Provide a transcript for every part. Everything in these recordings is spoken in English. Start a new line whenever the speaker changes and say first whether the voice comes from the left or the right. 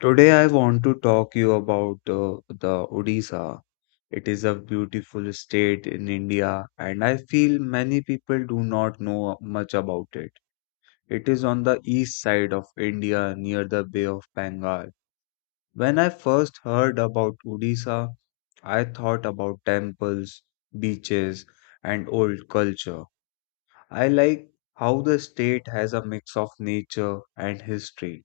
left: Today I want to talk you about the Odisha. It is a beautiful state in India and I feel many people do not know much about it. It is on the east side of India near the Bay of Bengal. When I first heard about Odisha, I thought about temples, beaches and old culture. I like how the state has a mix of nature and history.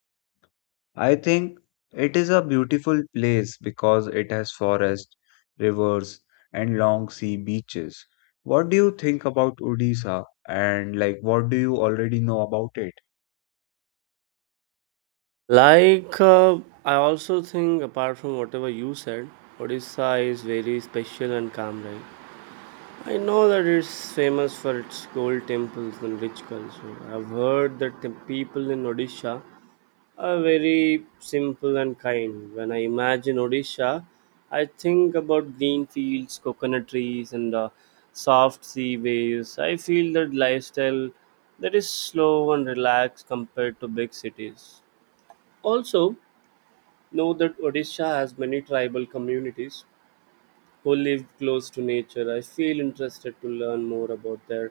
left: I think it is a beautiful place because it has forests, rivers, and long sea beaches. What do you think about Odisha? And like, what do you already know about it?
right: Like, uh, I also think, apart from whatever you said, Odisha is very special and calm, right? I know that it's famous for its gold temples and rich culture. I've heard that the people in Odisha are very simple and kind. When I imagine Odisha, I think about green fields, coconut trees, and soft sea waves. I feel that lifestyle that is slow and relaxed compared to big cities. Also, Know that Odisha has many tribal communities who live close to nature. I feel interested to learn more about their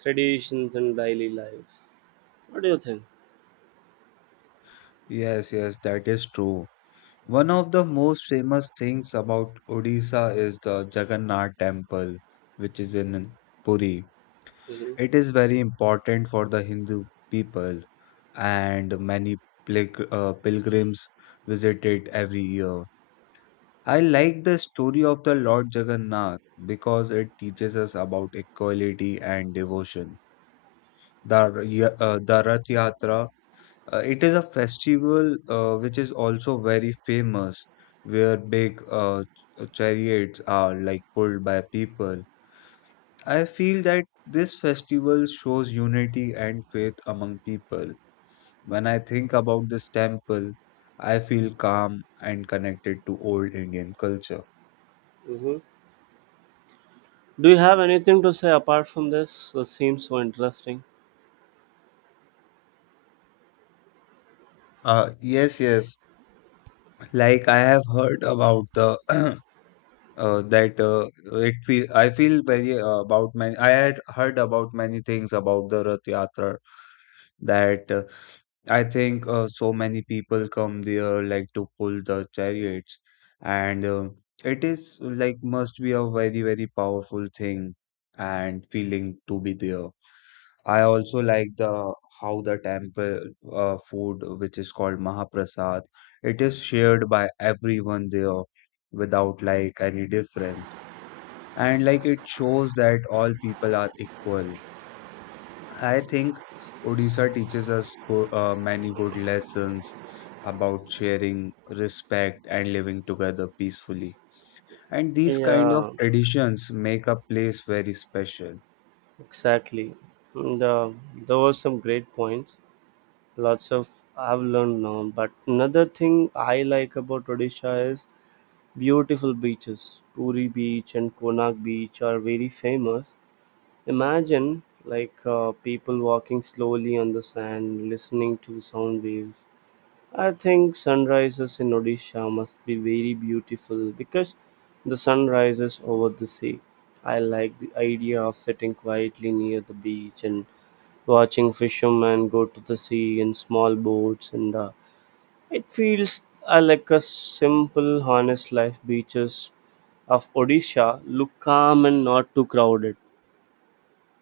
right: traditions and daily life. What do you think?
left: Yes, yes, that is true. One of the most famous things about Odisha is the Jagannath Temple, which is in Puri.
right: Hmm.
left: It is very important for the Hindu people, and many pilgrims visit it every year. I like the story of the Lord Jagannath because it teaches us about equality and devotion. The Rath Yatra, it is a festival which is also very famous, where big chariots are like pulled by people. I feel that this festival shows unity and faith among people. When I think about this temple, I feel calm and connected to old Indian culture.
right: Hmm. Do you have anything to say apart from this? So, It seems so interesting.
left: Yes, yes. Like I have heard about the that it feel I feel very about many I had heard about many things about the Rath Yatra that I think so many people come there like to pull the chariots, and it is like must be a very, very powerful thing and feeling to be there. I also like the how the temple food, which is called Mahaprasad, it is shared by everyone there without like any difference, and like it shows that all people are equal I think Odisha teaches us many good lessons about sharing, respect, and living together peacefully. And these kind of
right: Yeah,
left: traditions make a place very special.
right: exactly. And, there were some great points. Lots of I've learned now. But another thing I like about Odisha is beautiful beaches. Puri Beach and Konark Beach are very famous. Imagine like people walking slowly on the sand, listening to sound waves. I think sunrises in Odisha must be very beautiful because the sun rises over the sea. I like the idea of sitting quietly near the beach and watching fishermen go to the sea in small boats, and it feels like a simple honest life. Beaches of odisha look calm and not too crowded,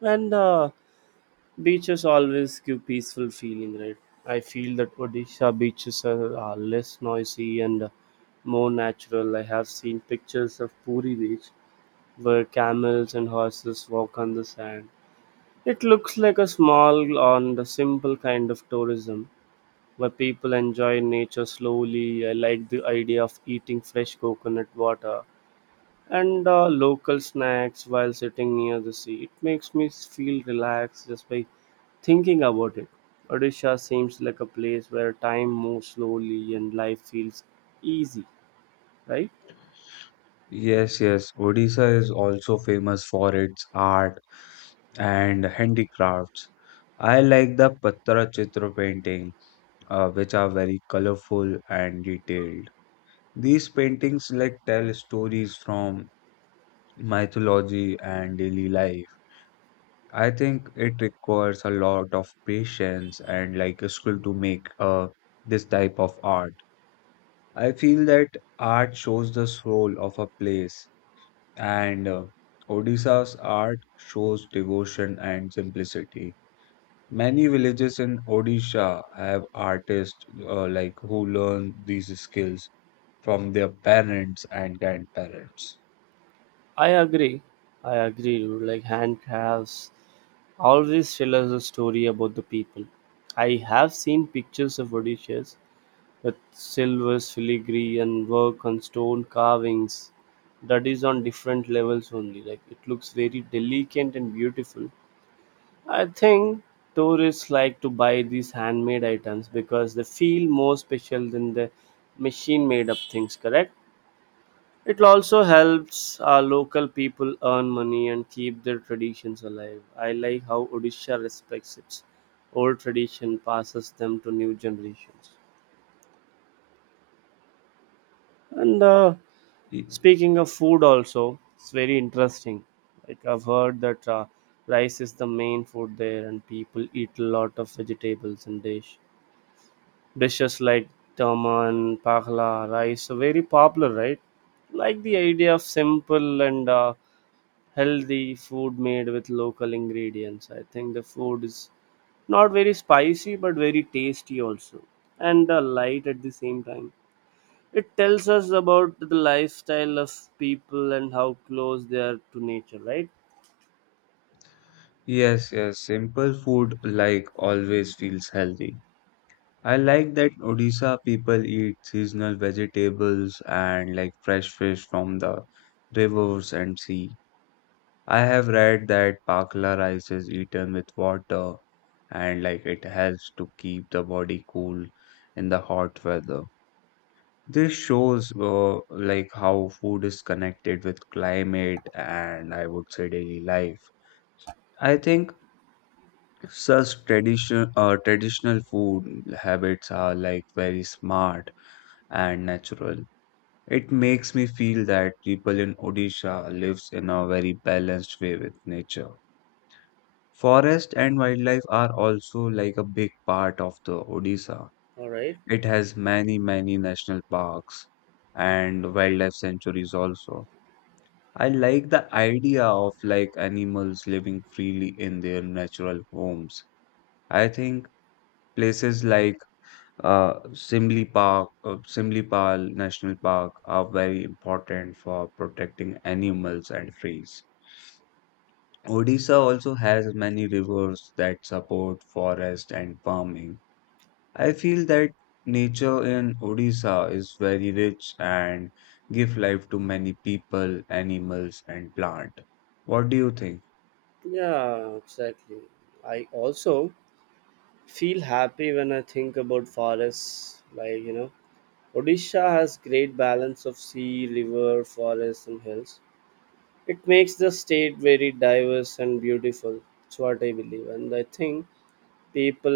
right: and beaches always give peaceful feeling, right? I feel that odisha beaches are less noisy and more natural. I have seen pictures of puri beach where camels and horses walk on the sand. It looks like a small and a simple kind of tourism where people enjoy nature slowly. I like the idea of eating fresh coconut water and local snacks while sitting near the sea. It makes me feel relaxed just by thinking about it. Odisha seems like a place where time moves slowly and life feels easy, right?
left: Yes, yes, Odisha is also famous for its art and handicrafts. I like the Patra Chitra painting, which are very colorful and detailed. These paintings like tell stories from mythology and daily life. I think it requires a lot of patience and like a skill to make this type of art. I feel that art shows the soul of a place, and Odisha's art shows devotion and simplicity. Many villages in Odisha have artists like who learn these skills from their parents and grandparents.
right: I agree. I agree, dude. Like handcrafts always tell us a story about the people. I have seen pictures of Odisha with silver filigree, and work on stone carvings. That is on different levels only. Like it looks very delicate and beautiful. I think tourists like to buy these handmade items because they feel more special than the machine made up things, correct? It also helps our local people earn money and keep their traditions alive. I like how Odisha respects its old tradition, passes them to new generations. And
left: Y-
right: Speaking of food, also, it's very interesting. Like I've heard that rice is the main food there, and people eat a lot of vegetables and dishes like taman, pakla, rice are very popular, right? Like the idea of simple and healthy food made with local ingredients. I think the food is not very spicy but very tasty also, and light at the same time. It tells us about the lifestyle of people and how close they are to nature, right?
left: Yes, yes, simple food like always feels healthy. I like that Odisha people eat seasonal vegetables and like fresh fish from the rivers and sea. I have read that pakla rice is eaten with water and like it helps to keep the body cool in the hot weather. This shows like how food is connected with climate and I would say daily life. I think such traditional food habits are like very smart and natural. It makes me feel that people in Odisha lives in a very balanced way with nature. Forest and wildlife are also like a big part of the Odisha.
right: All right.
left: It has many, many national parks and wildlife sanctuaries also. I like the idea of like animals living freely in their natural homes. I think places like Simlipal National Park are very important for protecting animals and trees. Odisha also has many rivers that support forest and farming. I feel that nature in Odisha is very rich and give life to many people, animals, and plant. What do you think?
right: Yeah, exactly. I also feel happy when I think about forests. Like, you know, Odisha has great balance of sea, river, forests and hills. It makes the state very diverse and beautiful. That's what I believe. And I think people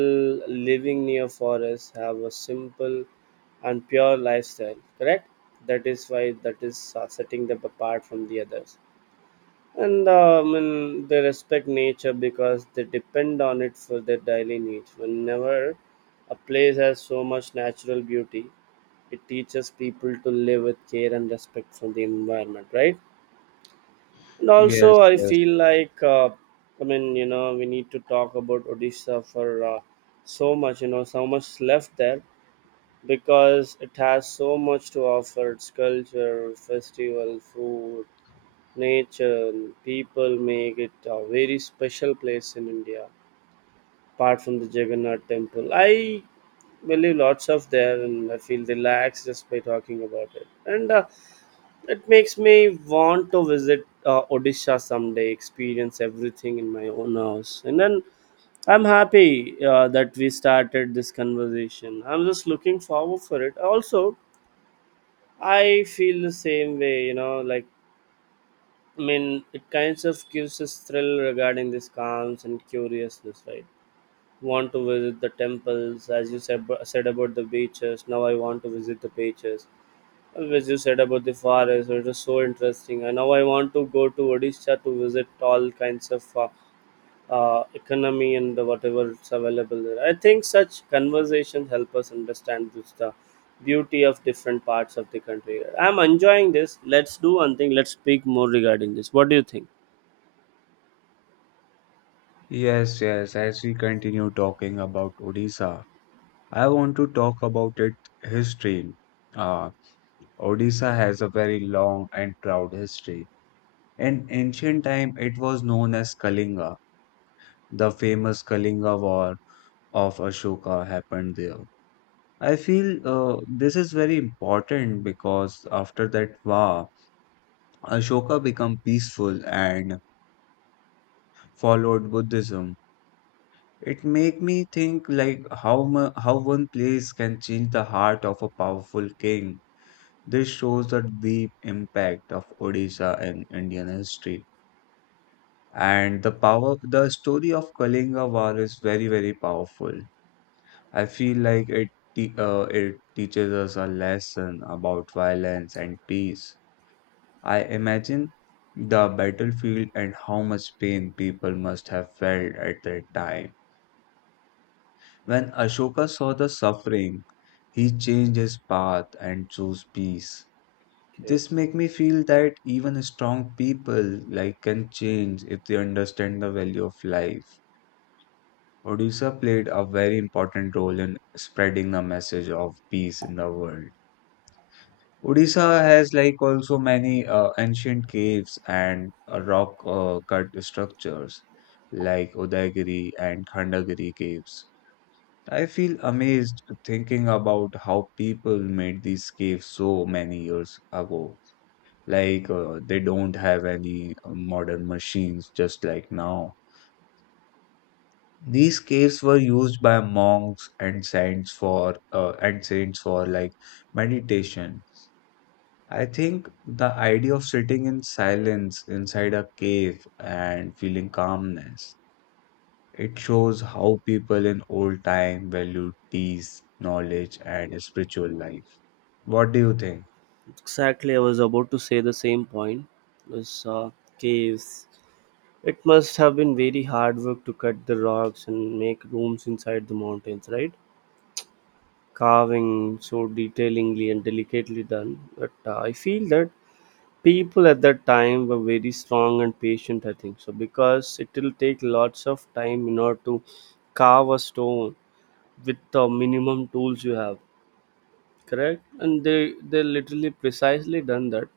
right: living near forests have a simple and pure lifestyle, correct? That is why that is setting them apart from the others, and they respect nature because they depend on it for their daily needs. Whenever a place has so much natural beauty, it teaches people to live with care and respect for the environment, right? And also
left: Yes,
right: I
left: yes.
right: feel like I mean, you know, we need to talk about odisha for uh, so much, you know, so much left there, because it has so much to offer. Its culture, festival, food, nature and people make it a very special place in india, apart from the jagannath temple. I believe lots of there, and I feel relaxed just by talking about it, and it makes me want to visit Odisha someday, experience everything in my own house. And then I'm happy that we started this conversation. I'm just looking forward for it. Also, I feel the same way, you know, like, I mean, it kind of gives us thrill regarding this calms and curiousness, right? Want to visit the temples, as you said, said about the beaches. Now I want to visit the beaches. Which you said about the forest, it was so interesting. And now I want to go to Odisha to visit all kinds of economy and whatever is available there. I think such conversations help us understand this, the beauty of different parts of the country. I'm enjoying this. Let's do one thing. Let's speak more regarding this. What do you think?
left: Yes, yes. As we continue talking about Odisha, I want to talk about it history. Uh, Odisha has a very long and proud history. In ancient time, it was known as Kalinga. The famous Kalinga War of Ashoka happened there. I feel this is very important because after that war, Ashoka became peaceful and followed Buddhism. It make me think like how one place can change the heart of a powerful king. This shows the deep impact of Odisha in Indian history. And the power, the story of Kalinga War is very, very powerful. I feel like it teaches us a lesson about violence and peace. I imagine the battlefield and how much pain people must have felt at that time. When Ashoka saw the suffering, he changed his path and chose peace.
right: Okay.
left: This make me feel that even strong people like can change if they understand the value of life. Odisha played a very important role in spreading the message of peace in the world. Odisha has like also many ancient caves and rock cut structures like Udayagiri and Khandagiri caves. I feel amazed thinking about how people made these caves so many years ago like they don't have any modern machines just like now. These caves were used by monks and saints for like meditation. I think the idea of sitting in silence inside a cave and feeling calmness, it shows how people in old time valued peace, knowledge and spiritual life. What do you think?
right: Exactly, I was about to say the same point. Was caves. It must have been very hard work to cut the rocks and make rooms inside the mountains, right? Carving so detailingly and delicately done. But I feel that people at that time were very strong and patient, I think. So because it will take lots of time in order to carve a stone with the minimum tools you have, correct? And they literally precisely done that.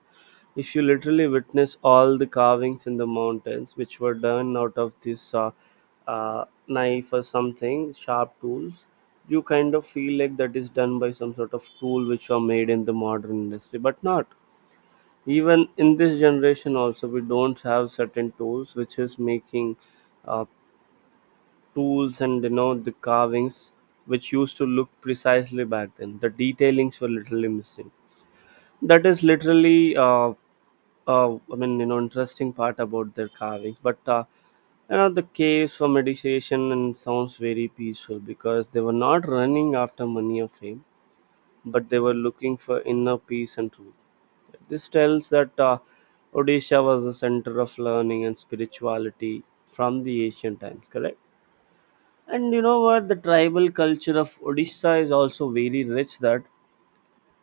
right: If you literally witness all the carvings in the mountains, which were done out of this knife or something, sharp tools, you kind of feel like that is done by some sort of tool which are made in the modern industry, but not. Even in this generation, also, we don't have certain tools which is making uh, tools, and you know the carvings which used to look precisely back then. The detailings were literally missing. That is literally I mean, you know, interesting part about their carvings. But you know, the caves for meditation and sounds very peaceful because they were not running after money or fame, but they were looking for inner peace and truth. This tells that Odisha was the center of learning and spirituality from the ancient times. Correct. And you know what? The tribal culture of Odisha is also very rich. That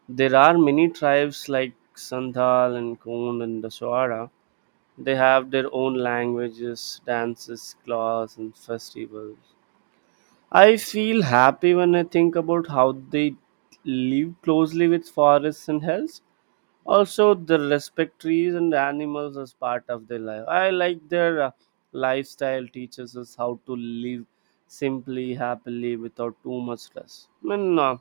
right: there are many tribes like Sandhal and Kond and Daswara. They have their own languages, dances, claws, and festivals. I feel happy when I think about how they live closely with forests and hills. Also, they respect trees and animals as part of their life. I like their lifestyle teaches us how to live simply, happily, without too much stress. I mean,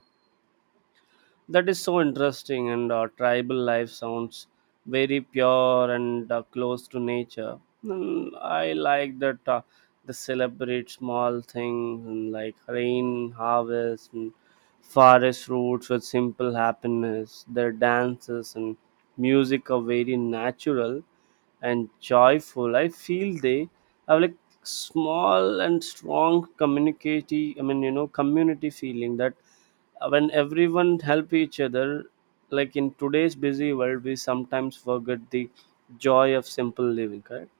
right: that is so interesting, and tribal life sounds very pure and close to nature. I like that they celebrate small things and like rain, harvest, and forest roots with simple happiness. Their dances and music are very natural, and joyful. I feel they have like small and strong community. I mean, you know, community feeling that when everyone help each other, like in today's busy world, we sometimes forget the joy of simple living. Correct.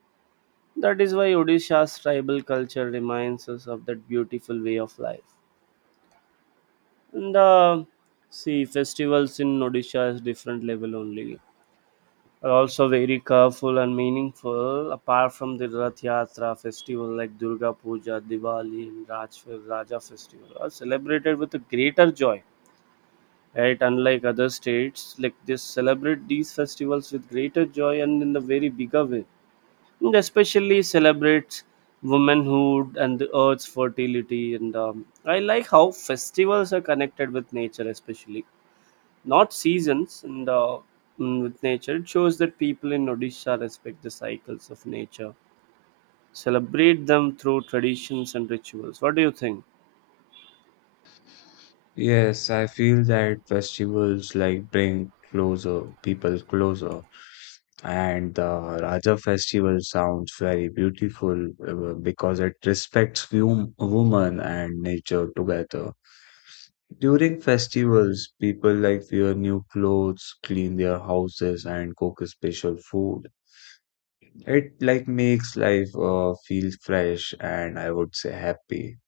right: That is why Odisha's tribal culture reminds us of that beautiful way of life. And see, festivals in Odisha is different level only, are also very colorful and meaningful. Apart from the Rath Yatra festival, like Durga Puja, Diwali, and Raja festival are celebrated with a greater joy. Right, unlike other states, like they celebrate these festivals with greater joy and in a very bigger way. And especially celebrates womanhood and the earth's fertility. And I like how festivals are connected with nature, especially not seasons, and with nature it shows that people in odisha respect the cycles of nature, celebrate them through traditions and rituals. What do you think?
left: Yes, I feel that festivals like bring closer people closer, and the Raja festival sounds very beautiful because it respects woman and nature together. During festivals, people like wear new clothes, clean their houses, and cook special food. It like makes life feel fresh and I would say happy.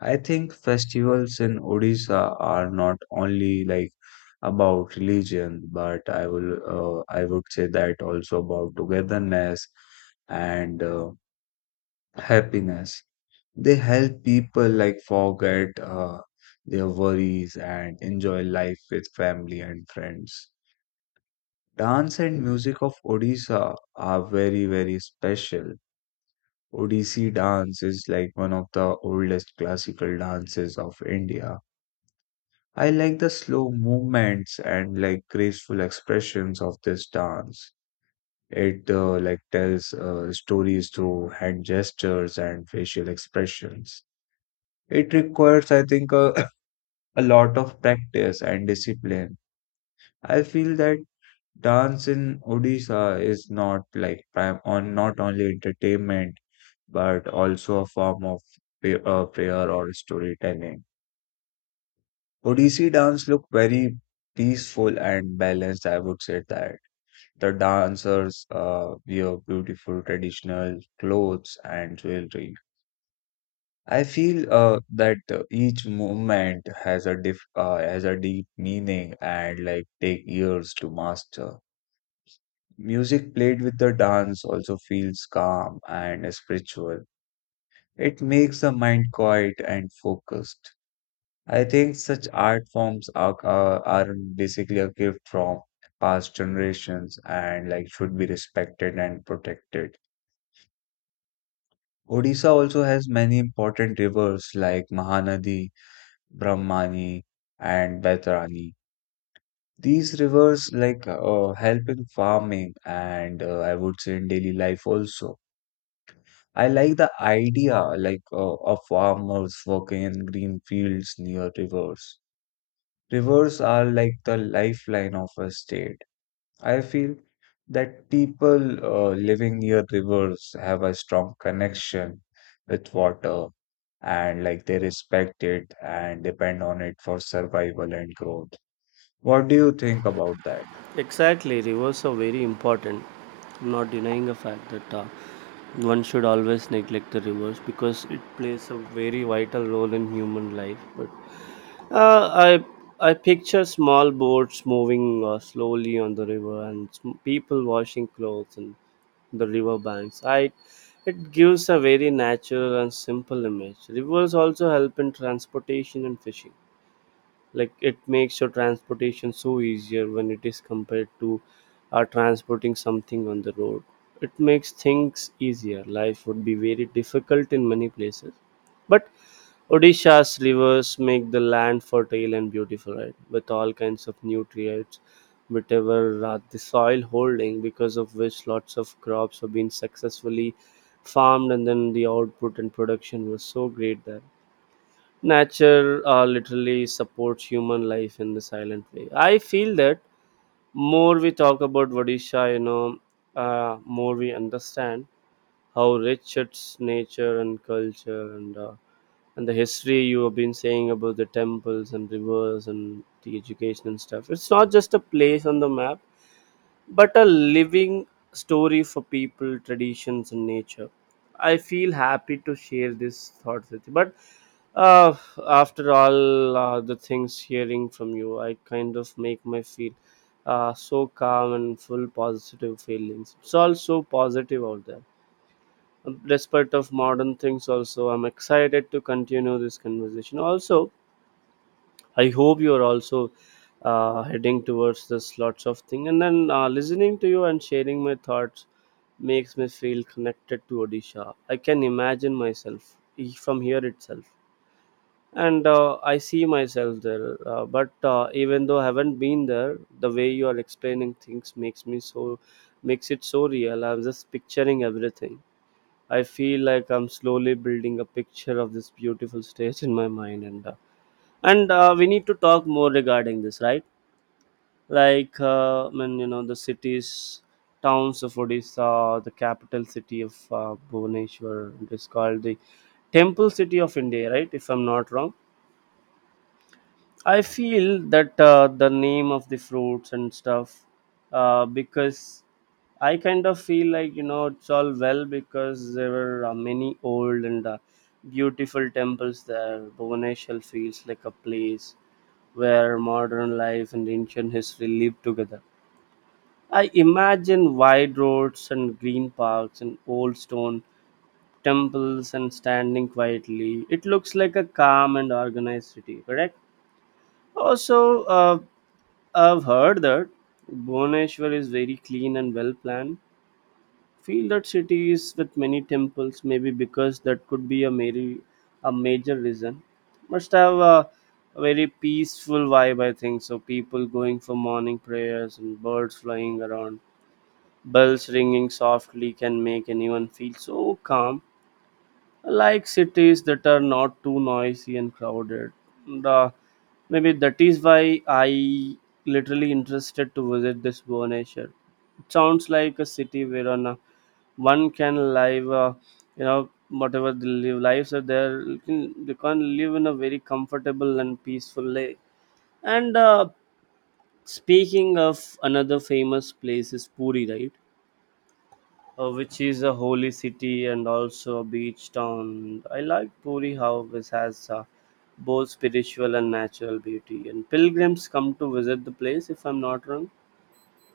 left: I think festivals in Odisha are not only like about religion, but I would say that also about togetherness and happiness. They help people like forget their worries and enjoy life with family and friends. Dance and music of Odisha are very, very special. Odissi dance is like one of the oldest classical dances of India. I like the slow movements and like graceful expressions of this dance. It like tells stories through hand gestures and facial expressions. It requires, I think, a, a lot of practice and discipline. I feel that dance in Odisha is not like prime on not only entertainment but also a form of prayer or storytelling. Odissi dance look very peaceful and balanced. I would say that the dancers wear beautiful traditional clothes and jewelry. I feel that each movement has a diff has a deep meaning and like take years to master. Music played with the dance also feels calm and spiritual. It makes the mind quiet and focused. I think such art forms are basically a gift from past generations and like should be respected and protected. Odisha also has many important rivers like Mahanadi, Brahmani, and Baitarani. These rivers like help in farming and I would say in daily life also. I like the idea like of farmers working in green fields near rivers. Rivers are like the lifeline of a state. I feel that people living near rivers have a strong connection with water and like they respect it and depend on it for survival and growth. What do you think about that?
right: Exactly, rivers are very important. I'm not denying the fact that one should always neglect the rivers because it plays a very vital role in human life. But uh, I picture small boats moving slowly on the river, and people washing clothes and the river banks. I, it gives a very natural and simple image. Rivers also help in transportation and fishing. Like it makes your transportation so easier when it is compared to transporting something on the road. It makes things easier. Life would be very difficult in many places, but Odisha's rivers make the land fertile and beautiful, right? With all kinds of nutrients, whatever the soil holding, because of which lots of crops have been successfully farmed, and then the output and production was so great there. Nature literally supports human life in the silent way. I feel that more we talk about Odisha, you know, more we understand how rich its nature and culture and the history you have been saying about the temples and rivers and the education and stuff. It's not just a place on the map, but a living story for people, traditions, and nature. I feel happy to share this thought with you. But uh, after all, the things hearing from you, I kind of make my feel so calm and full positive feelings. It's all so positive out there despite of modern things also. I'm excited to continue this conversation also. I hope you're also heading towards this lots of thing, and then listening to you and sharing my thoughts makes me feel connected to Odisha. I can imagine myself from here itself, and I see myself there, but even though I haven't been there, the way you are explaining things makes me so, makes it so real. I'm just picturing everything. I feel like I'm slowly building a picture of this beautiful stage in my mind, and and we need to talk more regarding this, right? Like, when you know the cities, towns of Odisha, the capital city of Bhubaneswar, it is called the temple city of India, right? If I'm not wrong, I feel that the name of the fruits and stuff, because I kind of feel like, you know, it's all well because there were many old and beautiful temples there. Bhubaneswar feels like a place where modern life and ancient history live together. I imagine wide roads and green parks and old stone temples and standing quietly. It looks like a calm and organized city, correct? Also, I've heard that Bhubaneswar is very clean and well planned. Feel that city is with many temples, maybe because that could be a very, a major reason. Must have a very peaceful vibe, I think. So people going for morning prayers and birds flying around, bells ringing softly can make anyone feel so calm, like cities that are not too noisy and crowded. The, maybe that is why I literally interested to visit this Vonesha. It sounds like a city where on a, one can live, you know, whatever the live lives are there, you can live in a very comfortable and peaceful way. And speaking of another famous place is Puri, right? Which is a holy city and also a beach town. I like Puri how this has both spiritual and natural beauty. And pilgrims come to visit the place, if I'm not wrong.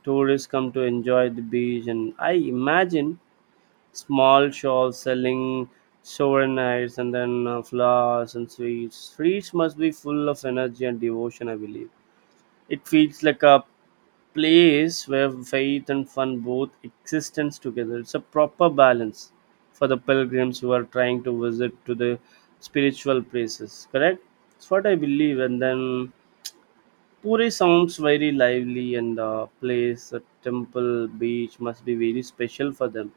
right: Tourists come to enjoy the beach, and I imagine small shops selling souvenirs and then flowers and sweets. Streets must be full of energy and devotion, I believe. It feels like a place where faith and fun both existence together. It's a proper balance for the pilgrims who are trying to visit to the spiritual places. Correct? It's what I believe. And then Puri sounds very lively, and the place, the temple, beach must be very special for them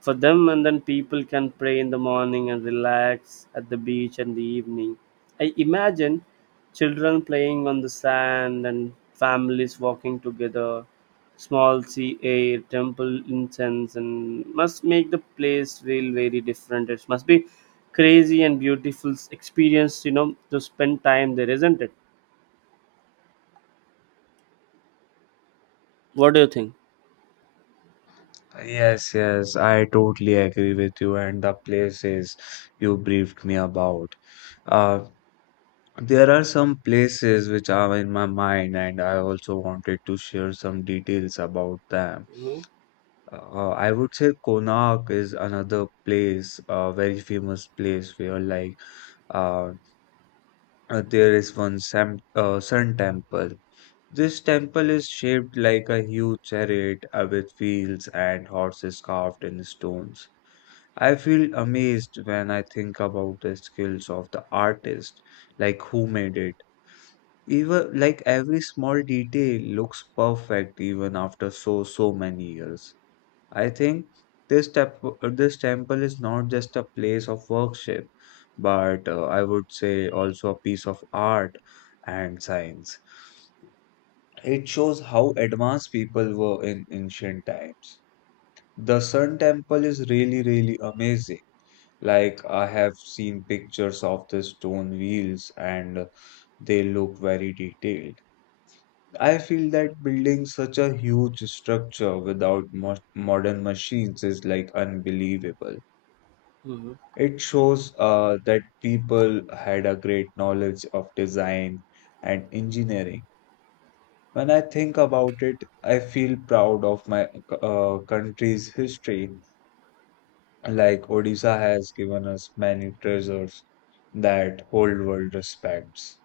right: for them and then people can pray in the morning and relax at the beach in the evening. I imagine children playing on the sand and families walking together. Small sea air, temple incense, and must make the place feel very different. It must be crazy and beautiful experience, you know, to spend time there, isn't it? What do you think?
left: Yes, yes, I totally agree with you and the places you briefed me about. Uh, there are some places which are in my mind and I also wanted to share some details about them.
right: Mm-hmm.
left: I would say Konark is another place, a very famous place where, like, uh, there is one sam sun temple. This temple is shaped like a huge chariot with wheels and horses carved in stones. I feel amazed when I think about the skills of the artist, like who made it. Even like every small detail looks perfect even after so so many years. I think this temple is not just a place of worship, but I would say also a piece of art and science. It shows how advanced people were in ancient times. The Sun Temple is really, really amazing. Like, I have seen pictures of the stone wheels and they look very detailed. I feel that building such a huge structure without mo modern machines is like unbelievable.
right: Mm-hmm.
left: It shows that people had a great knowledge of design and engineering. When I think about it, I feel proud of my country's history. Like Odisha has given us many treasures that whole world respects.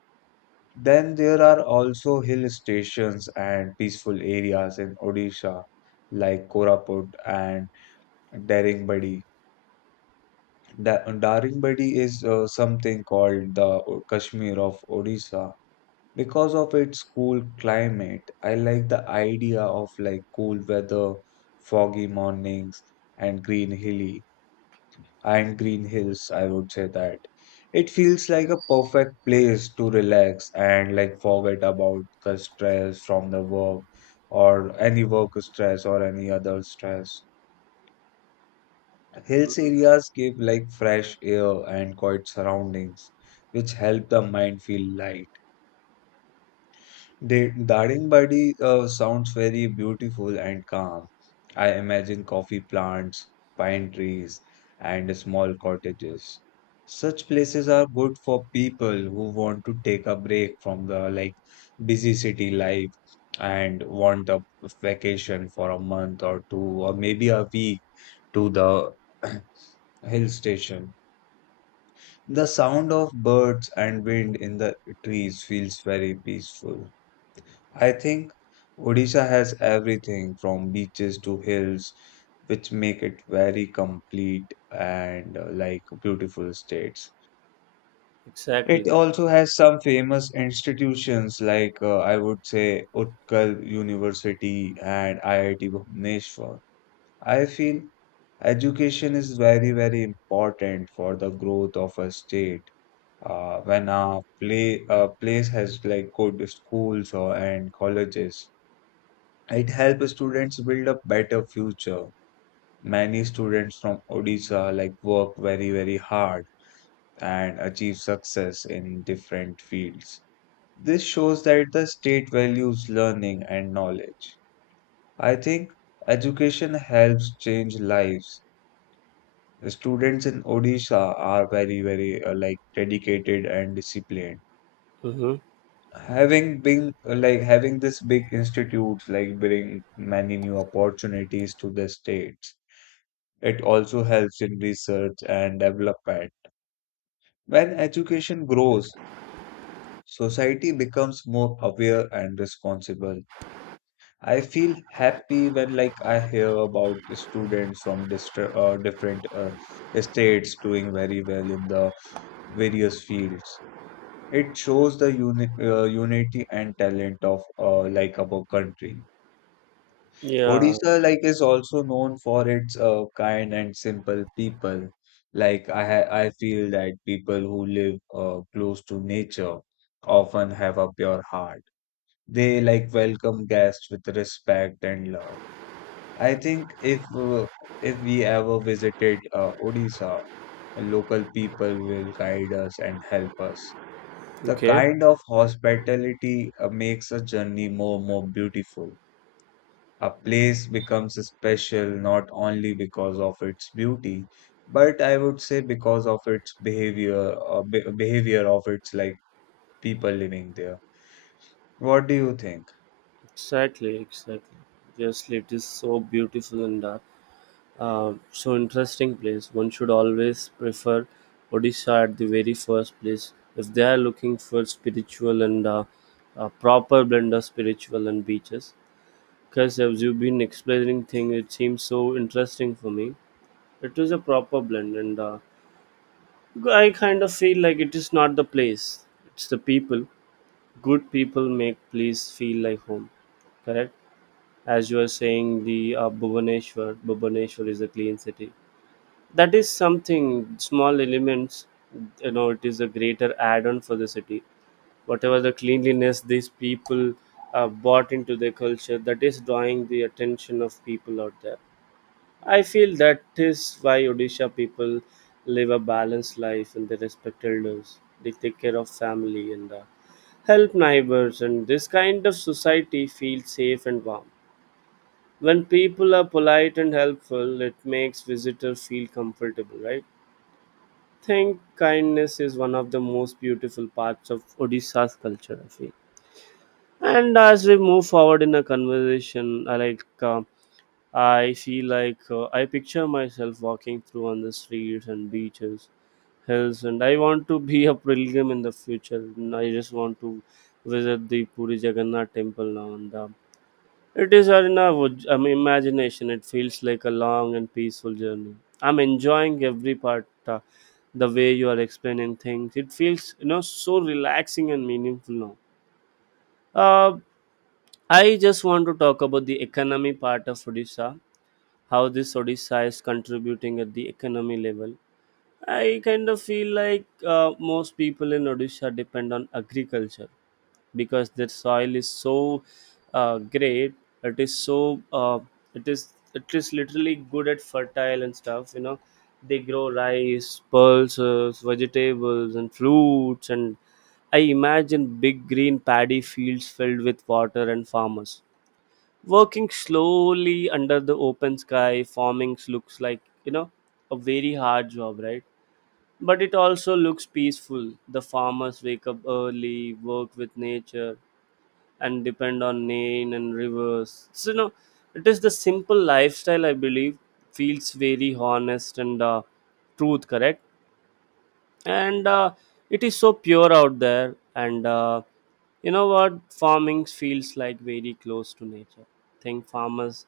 left: Then there are also hill stations and peaceful areas in Odisha, like Koraput and Daringbadi. Daringbadi is something called the Kashmir of Odisha. Because of its cool climate, I like the idea of like cool weather, foggy mornings, and green hilly and green hills, I would say that. It feels like a perfect place to relax and like forget about the stress from the work or any work stress or any other stress. Hills areas give like fresh air and quiet surroundings, which help the mind feel light. The Daringbadi sounds very beautiful and calm. I imagine coffee plants, pine trees, and small cottages. Such places are good for people who want to take a break from the like busy city life and want a vacation for a month or two or maybe a week to the hill station. The sound of birds and wind in the trees feels very peaceful. I think Odisha has everything from beaches to hills, which make it very complete and like beautiful states.
right: Exactly.
left: It also has some famous institutions like I would say Utkal University and IIT Bhubaneswar. I feel education is very, very important for the growth of a state when a place has like good schools or and colleges, it helps students build a better future. Many students from Odisha like work very very hard and achieve success in different fields. This shows that the state values learning and knowledge. I think education helps change lives. The students in Odisha are very very like dedicated and disciplined,
right: Mm-hmm.
left: having been like having this big institutes like bring many new opportunities to the states. It also helps in research and development. When education grows, society becomes more aware and responsible. I feel happy when like I hear about students from different states doing very well in the various fields. It shows the unity and talent of like our country.
right: Yeah.
left: Odisha, like, is also known for its kind and simple people. Like, I feel that people who live close to nature often have a pure heart. They like welcome guests with respect and love. I think if we ever visited Odisha, local people will guide us and help us. The
right: Okay.
left: kind of hospitality makes a journey more beautiful. A place becomes special not only because of its beauty, but I would say because of its behavior, behavior of its like people living there. What do you think?
right: Exactly, exactly. Obviously, it is so beautiful and so interesting place. One should always prefer Odisha at the very first place if they are looking for spiritual and proper blend of spiritual and beaches. Because as you've been explaining thing, it seems so interesting for me. It is a proper blend, and I kind of feel like it is not the place; it's the people. Good people make place feel like home. Correct. As you are saying, the Bhubaneswar is a clean city. That is something small elements, you know. It is a greater add-on for the city, whatever the cleanliness these people bought into their culture. That is drawing the attention of people out there. I feel that is why Odisha people live a balanced life, and they respect elders, they take care of family, and help neighbors, and this kind of society feels safe and warm. When people are polite and helpful, it makes visitor feel comfortable, right? Think kindness is one of the most beautiful parts of Odisha's culture, I feel. And as we move forward in a conversation, I like, I feel like, I picture myself walking through on the streets and beaches, hills, and I want to be a pilgrim in the future. And I just want to visit the Puri Jagannath temple now, and it is Arnavud. I mean, imagination. It feels like a long and peaceful journey. I'm enjoying every part, the way you are explaining things. It feels, you know, so relaxing and meaningful now. Uh, I just want to talk about the economy part of Odisha, how this Odisha is contributing at the economy level. I kind of feel like most people in Odisha depend on agriculture because the soil is so great. It is so, it is literally good at fertile and stuff, you know. They grow rice, pulses, vegetables, and fruits, and I imagine big green paddy fields filled with water and farmers working slowly under the open sky. Farming looks like, you know, a very hard job, right? But it also looks peaceful. The farmers wake up early, work with nature, and depend on rain and rivers. So, you know, it is the simple lifestyle, I believe, feels very honest and truth, correct? And it is so pure out there. And you know what? Farming feels like very close to nature. Think farmers,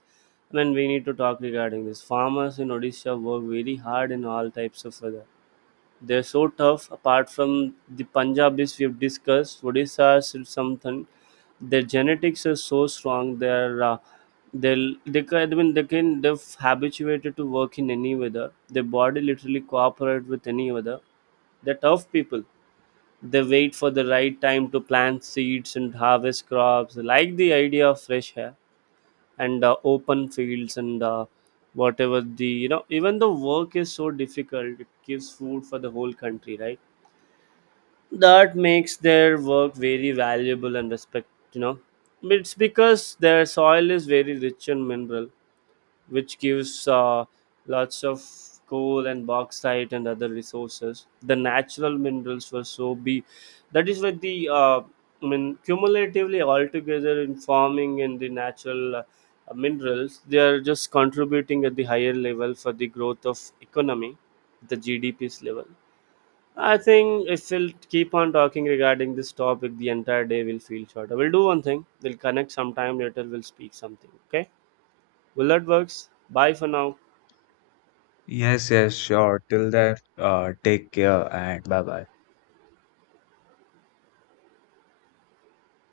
right: I mean, we need to talk regarding this. Farmers in Odisha work very hard in all types of weather. They're so tough. Apart from the Punjabis we've discussed, Odissa's is something. Their genetics are so strong. They're they'll, they can, I mean, they can, they are habituated to work in any weather. Their body literally cooperate with any weather. They're tough people. They wait for the right time to plant seeds and harvest crops. They like the idea of fresh air and open fields, and whatever the, you know, even the work is so difficult. It gives food for the whole country, right? That makes their work very valuable and respect, you know. It's because their soil is very rich in mineral, which gives lots of coal and bauxite and other resources. The natural minerals were so be, that is why the, I mean cumulatively altogether in farming and the natural minerals, they are just contributing at the higher level for the growth of economy, the GDP's level. I think if we'll keep on talking regarding this topic, the entire day will feel shorter. We'll do one thing. We'll connect sometime later. We'll speak something. Okay. Will that works? Bye for now.
left: Yes, yes, sure. Till then, take care and bye bye.